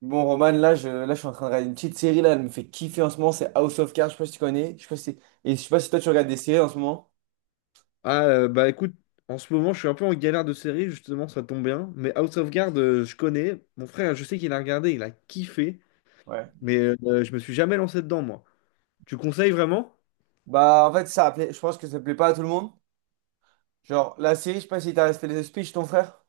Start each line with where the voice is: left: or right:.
right: Bon, Roman, là je suis en train de regarder une petite série, là, elle me fait kiffer en ce moment, c'est House of Cards, je sais pas si tu connais, je sais pas si... et je sais pas si toi tu regardes des séries en ce moment.
left: Bah écoute, en ce moment, je suis un peu en galère de série, justement, ça tombe bien. Mais House of Cards, je connais. Mon frère, je sais qu'il a regardé, il a kiffé.
right: Ouais.
left: Mais je me suis jamais lancé dedans, moi. Tu conseilles vraiment?
right: Bah, en fait, ça plaît, je pense que ça plaît pas à tout le monde. Genre, la série, je sais pas si t'as resté les speeches, ton frère.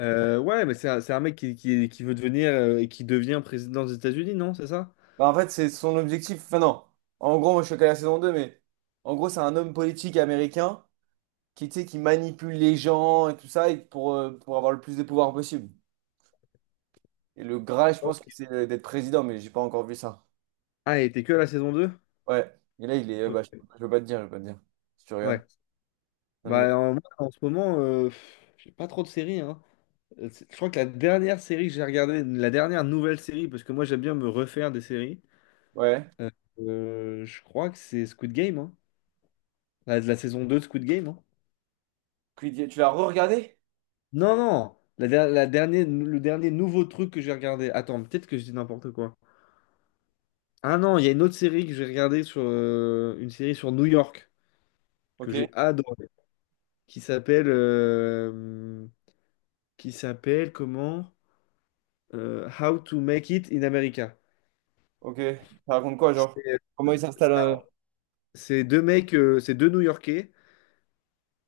left: Ouais, mais c'est un mec qui veut devenir et qui devient président des États-Unis, non? C'est ça?
right: Bah, en fait, c'est son objectif, enfin non, en gros, moi je suis qu'à la saison 2 mais en gros, c'est un homme politique américain qui, tu sais, qui manipule les gens et tout ça et pour avoir le plus de pouvoir possible. Et le Graal, je
left: Ouais.
right: pense que c'est d'être président, mais j'ai pas encore vu ça.
left: Ah, et t'es que à la saison deux.
right: Ouais, et là, il est, bah, je
left: Ouais.
right: je peux pas te dire, si tu
left: Ouais.
right: regardes. Non,
left: Bah, en, moi, en ce moment, j'ai pas trop de séries, hein. Je crois que la dernière série que j'ai regardée, la dernière nouvelle série, parce que moi, j'aime bien me refaire des séries.
right: Ouais.
left: Euh, je crois que c'est Squid Game, hein. La saison 2 de Squid Game, hein.
right: Creed, tu l'as re-regardé?
left: Non, non, la dernière, le dernier nouveau truc que j'ai regardé. Attends, peut-être que je dis n'importe quoi. Ah non, il y a une autre série que j'ai regardée sur une série sur New York que
right: Ok.
left: j'ai adorée, qui s'appelle euh, qui s'appelle comment? How to Make It in America.
right: Ok. Ça raconte quoi, genre?
left: C'est
right: Comment il s'installe
left: c'est deux mecs, c'est deux New-Yorkais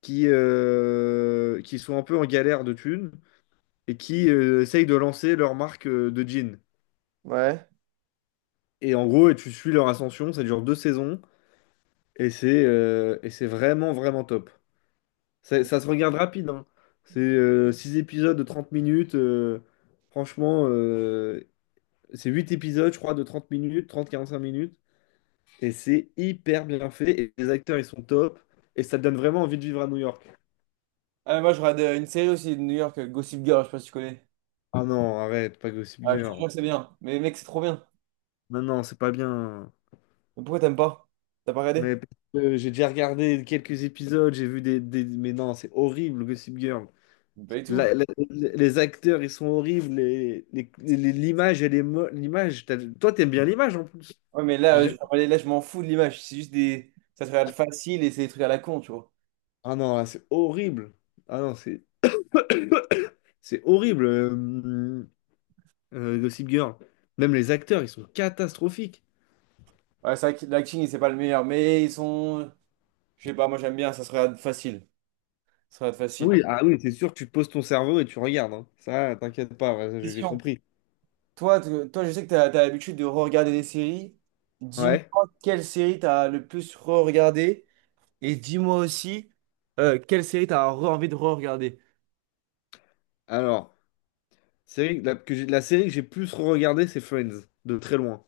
left: qui qui sont un peu en galère de thunes et qui essayent de lancer leur marque de jeans.
right: Ouais.
left: Et en gros, et tu suis leur ascension, ça dure deux saisons, et c'est vraiment, vraiment top. Ça se regarde rapide, hein. C'est Six épisodes de 30 minutes. Franchement, euh, c'est huit épisodes, je crois, de 30 minutes, trente quarante-cinq minutes. Et c'est hyper bien fait, et les acteurs, ils sont top, et ça te donne vraiment envie de vivre à New York.
right: Ah, mais moi, je regarde une série aussi de New York, Gossip Girl, je sais pas si tu connais.
left: Ah non, arrête, pas Gossip
right: Ah, je te jure
left: Girl.
right: que c'est bien. Mais mec, c'est trop bien.
left: Non, non, c'est pas bien.
right: Mais pourquoi t'aimes pas? T'as pas regardé?
left: Mais parce que j'ai déjà regardé quelques épisodes, j'ai vu des- Mais non, c'est horrible, Gossip Girl.
right: Pas du tout.
left: La- la- les acteurs, ils sont horribles. L'image, l'image, toi, t'aimes bien l'image en plus.
right: Ouais, mais là,
left: J'ai jamais-
right: je m'en fous de l'image. C'est juste des. Ça se regarde facile et c'est des trucs à la con, tu vois.
left: Ah non, là, c'est horrible. Ah non, c'est c'est horrible, Gossip Girl. Même les acteurs, ils sont catastrophiques.
right: Ouais, c'est vrai que l'acting, c'est pas le meilleur, mais ils sont. Je sais pas, moi, j'aime bien, ça se regarde facile. Ça se regarde facile.
left: Oui, ah oui, c'est sûr, tu poses ton cerveau et tu regardes. Hein. Ça, t'inquiète pas, ouais, j'ai
right: Question.
left: compris.
right: Toi, toi, je sais que tu as, l'habitude de re-regarder des séries. Dis-moi
left: Ouais.
right: quelle série t'as le plus re-regardé et dis-moi aussi quelle série t'as as envie de re-regarder.
left: Alors. Série, la, que j'ai- La série que j'ai plus regardée, c'est Friends, de très loin.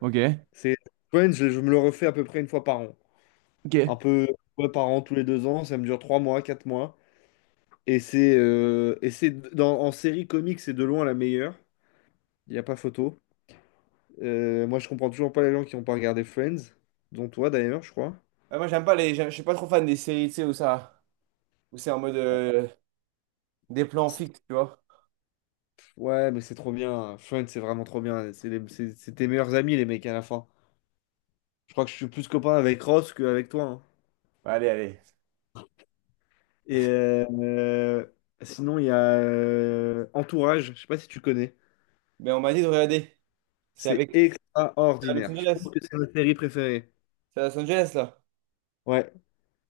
right: Ok,
left: C'est Friends, je me le refais à peu près une fois par an.
right: ok.
left: Un
right: Ouais,
left: peu ouais, par an, tous les deux ans, ça me dure trois mois, quatre mois. Et c'est en série comique, c'est de loin la meilleure. Il n'y a pas photo. Moi, je comprends toujours pas les gens qui n'ont pas regardé Friends, dont toi d'ailleurs, je crois.
right: moi, j'aime pas les, je suis pas trop fan des séries, tu sais, où ça, où c'est en mode des plans
left: C'est-
right: fixes, tu vois.
left: Ouais, mais c'est trop bien. Friends, c'est vraiment trop bien. C'est tes meilleurs amis, les mecs, à la fin. Je crois que je suis plus copain avec Ross qu'avec toi. Hein.
right: Bah, allez, allez.
left: Et sinon, il y a Entourage, je sais pas si tu connais.
right: Mais on m'a dit de regarder. C'est
left: C'est
right: avec c'est à Los
left: extraordinaire. Je pense
right: Angeles.
left: que c'est ma série préférée.
right: C'est à Los Angeles, là.
left: Ouais,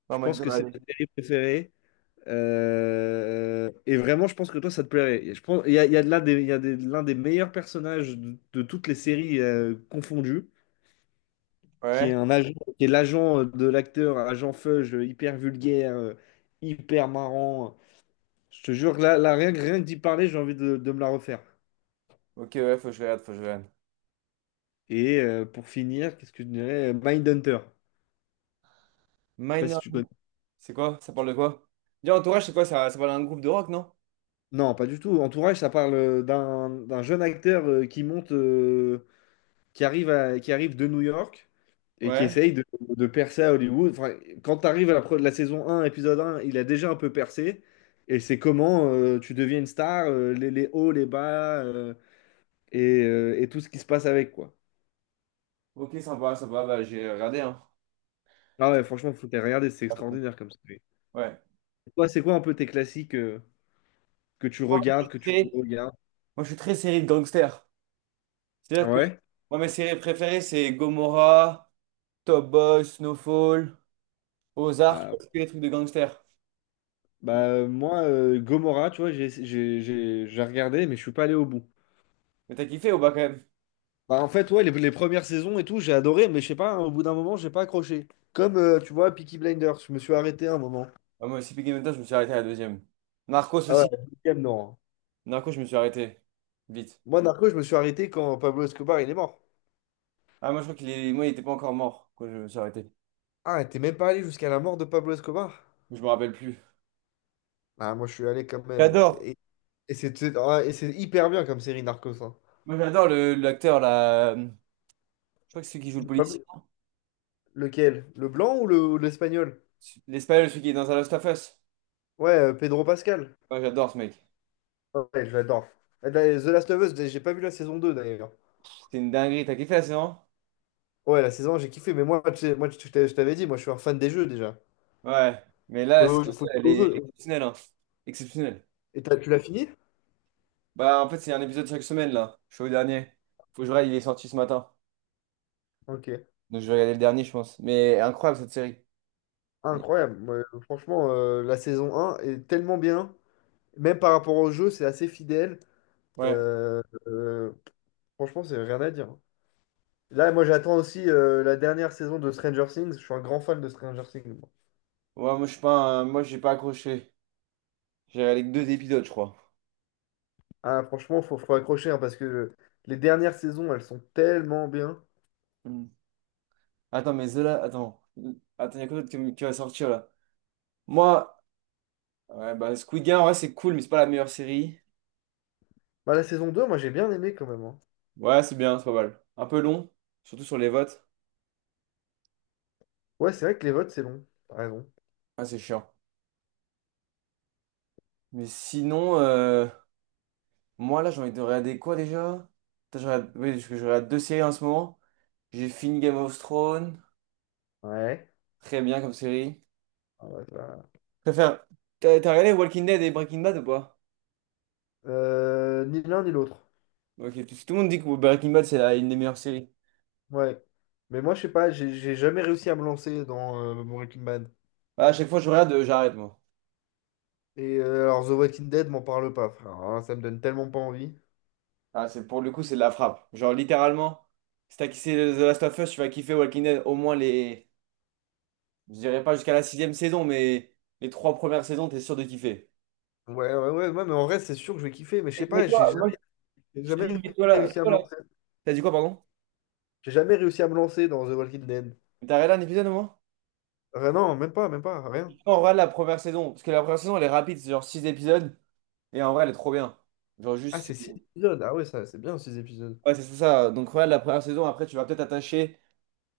right: Ouais, on
left: je
right: m'a dit
left: pense
right: de
left: que c'est
right: regarder.
left: ma série préférée. Et vraiment, je pense que toi, ça te plairait. Et je pense, il y a de là des, il y a des- l'un des meilleurs personnages de toutes les séries confondues, qui est
right: Ouais.
left: un agent, qui est l'agent de l'acteur, agent Feuge, hyper vulgaire, hyper marrant. Je te jure que rien, rien que d'y parler, j'ai envie de me la refaire.
right: Ok, ouais, faut que je regarde, faut que je regarde.
left: Et pour finir, qu'est-ce que je dirais? Mindhunter. Je sais pas si
right: Minor.
left: tu connais.
right: C'est quoi? Ça parle de quoi? Déjà, Entourage, c'est quoi? Ça parle d'un groupe de rock, non?
left: Non, pas du tout. Entourage, ça parle d'un jeune acteur qui monte, qui arrive de New York et qui
right: Ouais.
left: essaye de percer à Hollywood. Enfin, quand tu arrives à la, la saison un, épisode un, il a déjà un peu percé. Et c'est comment tu deviens une star, les hauts, les bas et tout ce qui se passe avec, quoi.
right: Ok, sympa, sympa. Bah, j'ai regardé, hein.
left: Ah ouais, franchement, faut les regarder, c'est extraordinaire comme ça.
right: Ouais.
left: Toi, c'est quoi un peu tes classiques
right: Moi, je suis
left: que tu
right: très,
left: regardes?
right: Moi, je suis très série de gangsters.
left: Ah
right: C'est-à-dire que
left: ouais?
right: moi, mes séries préférées, c'est Gomorrah, Top Boy, Snowfall, Ozark,
left: Bah,
right: tous les trucs de gangsters.
left: bah, moi, Gomorrah, tu vois, j'ai regardé, mais je suis pas allé au bout.
right: Mais t'as kiffé ou pas quand même?
left: Bah, en fait, ouais, les premières saisons et tout, j'ai adoré, mais je sais pas, hein, au bout d'un moment, j'ai pas accroché. Comme, tu vois, Peaky Blinders, je me suis arrêté un moment.
right: Ah, moi aussi, Peaky Blinders, je me suis arrêté à la deuxième. Narcos
left: Ah ouais,
right: aussi.
left: la deuxième, non. Hein.
right: Narcos, je me suis arrêté. Vite.
left: Moi, Narco, je me suis arrêté quand Pablo Escobar, il est mort.
right: Ah, moi, je crois qu'il est. Moi, il était pas encore mort quand je me suis arrêté.
left: Ah, t'es même pas allé jusqu'à la mort de Pablo Escobar?
right: Je me rappelle plus.
left: Ah, moi, je suis allé quand même.
right: J'adore.
left: Et c'est hyper bien comme série, Narcos. Hein.
right: Moi, j'adore l'acteur, là. Je crois que c'est celui qui joue le policier.
left: Pablo- Lequel? Le blanc ou ou l'espagnol?
right: L'Espagnol, celui qui est dans The Last of Us.
left: Ouais, Pedro Pascal.
right: Moi, j'adore ce mec.
left: Ouais, j'adore. Et The Last of Us, j'ai pas vu la saison 2 d'ailleurs.
right: C'est une dinguerie. T'as kiffé la saison?
left: Ouais, la saison 1, j'ai kiffé, mais moi, moi je t'avais dit, moi je suis un fan des jeux déjà.
right: Ouais. Mais là, la
left: Faut,
right: saison,
left: Faut
right: elle
left: jouer au
right: est
left: jeu.
right: exceptionnelle, hein. Exceptionnelle.
left: Et tu l'as fini?
right: Bah, en fait, c'est un épisode chaque semaine, là. Je suis au dernier. Faut que je regarde, il est sorti ce matin.
left: Ok.
right: Donc, je vais regarder le dernier, je pense. Mais incroyable, cette série. Ouais.
left: Incroyable. Moi, franchement, la saison un est tellement bien. Même par rapport au jeu, c'est assez fidèle.
right: Ouais,
left: Euh, euh, Franchement, c'est rien à dire. Là, moi j'attends aussi la dernière saison de Stranger Things. Je suis un grand fan de Stranger Things. Moi.
right: moi, je suis pas moi, j'ai pas accroché. J'ai regardé que deux épisodes, je crois.
left: Ah, franchement, faut accrocher hein, parce que les dernières saisons, elles sont tellement bien.
right: Hmm. Attends, mais Zola, attends. Attends, il y a quoi d'autre qui va sortir, là? Moi, ouais, bah, Squid Game, ouais, c'est cool, mais c'est pas la meilleure série.
left: Bah, la saison 2 moi j'ai bien aimé quand même. Hein.
right: Ouais, c'est bien, c'est pas mal. Un peu long, surtout sur les votes.
left: Ouais, c'est vrai que les votes, c'est long. T'as raison.
right: Ah, c'est chiant. Mais sinon, moi, là, j'ai envie de regarder quoi déjà? Putain, je regarde. Oui, parce que je regarde deux séries en ce moment. J'ai fini Game of Thrones.
left: Ouais.
right: Très bien comme série.
left: Ah bah, ça-
right: Je préfère. T'as regardé Walking Dead et Breaking Bad ou pas?
left: Ni l'un ni l'autre.
right: Ok, tout le monde dit que Breaking Bad, c'est une des meilleures séries.
left: Ouais. Mais moi, je sais pas, j'ai jamais réussi à me lancer dans Breaking Bad.
right: Ah, à chaque fois que je regarde, j'arrête, moi.
left: Et The Walking Dead, m'en parle pas, frère. Alors là, ça me donne tellement pas envie.
right: Ah, c'est, pour le coup, c'est de la frappe. Genre, littéralement, si t'as kiffé The Last of Us, tu vas kiffer Walking Dead au moins les. Je dirais pas jusqu'à la sixième saison, mais les trois premières saisons, t'es sûr de kiffer.
left: Ouais, mais en vrai, c'est sûr que je vais kiffer. Mais je
right: Mais
left: sais
right: mais
left: pas,
right: toi, moi,
left: j'ai
right: je te
left: jamais
right: dis, mets-toi là.
left: réussi à
right: Mets-toi
left: me
right: là.
left: lancer.
right: T'as dit quoi, pardon?
left: J'ai jamais réussi à me lancer dans The Walking Dead.
right: T'as regardé un épisode au moins?
left: Ah non, même pas, rien.
right: En vrai, la première saison, parce que la première saison, elle est rapide, c'est genre 6 épisodes, et en vrai, elle est trop bien. Genre
left: Ah,
right: juste.
left: c'est 6 épisodes. Ah ouais, ça, c'est bien, 6 épisodes.
right: Ouais, c'est ça. Donc regarde la première saison, après, tu vas peut-être t'attacher,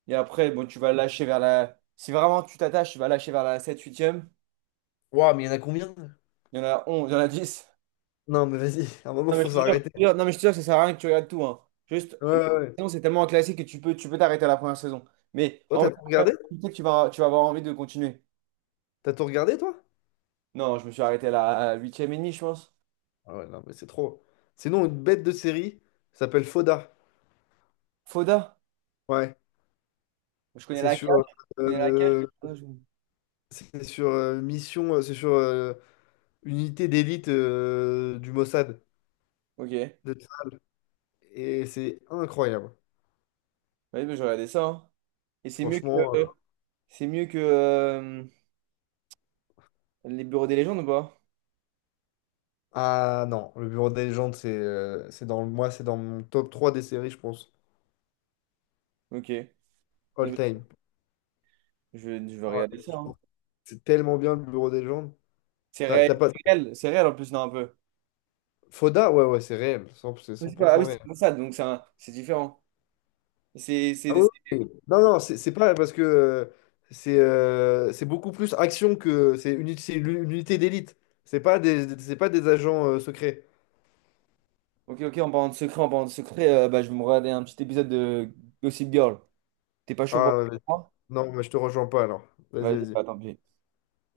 right: et après, bon, tu vas lâcher vers la. Si vraiment tu t'attaches, tu vas lâcher vers la 7e huitième.
left: Waouh, mais il y en a combien?
right: Il y en a 11 il y en a dix.
left: Non, mais vas-y, à un moment,
right: Non, mais je
left: faut
right: te jure,
left: s'arrêter.
right: non, mais je te jure que ça sert à rien que tu regardes tout, hein. Juste,
left: Ouais,
right: la première
left: ouais. ouais.
right: saison, c'est tellement un classique que tu peux t'arrêter à la première saison. Mais
left: Toi,
right: en vrai,
left: t'as tout regardé?
right: tu sais que tu vas avoir envie de continuer.
left: T'as tout regardé, toi?
right: Non, je me suis arrêté à la 8e et demie, je pense.
left: Ah ouais, non, mais c'est trop. Sinon, une bête de série ça s'appelle Foda.
right: Foda,
left: Ouais,
right: je connais
left: c'est
right: la cage,
left: sur,
right: je connais la cage.
left: euh, c'est sur unité d'élite du Mossad
right: Ok.
left: de Tsar. Et c'est incroyable.
right: Ouais, bah, je regardais ça, hein. Et c'est mieux
left: Franchement, euh,
right: que c'est mieux que les bureaux des légendes ou pas?
left: ah non, le Bureau des légendes, c'est c'est dans mon top 3 des séries, je pense,
right: Ok. Eh
left: all
right: ben,
left: time.
right: je vais
left: Ah ouais,
right: regarder ça, hein.
left: franchement, c'est tellement bien le Bureau des légendes.
right: C'est
left: T'as
right: réel,
left: t'as pas
right: c'est réel, c'est réel en plus, non, un peu.
left: Foda, ouais ouais, c'est réel, 100 c'est
right: Je
left: cent
right: sais
left: pour
right: pas, ah
left: cent
right: oui, c'est
left: réel.
right: comme ça, donc c'est différent. C'est
left: Ah
right: c'est-
left: oui,
right: c'est-
left: oui. Non, non, c'est pas parce que c'est beaucoup plus action que c'est une unité d'élite. C'est pas des agents secrets.
right: Ok, ok, en parlant de secret, bah, je vais me regarder un petit épisode de Gossip Girl. T'es pas chaud pour
left: Ah, mais-
right: moi?
left: non, mais je te rejoins pas alors. Vas-y,
right: Vas-y, bah
left: vas-y.
right: tant pis.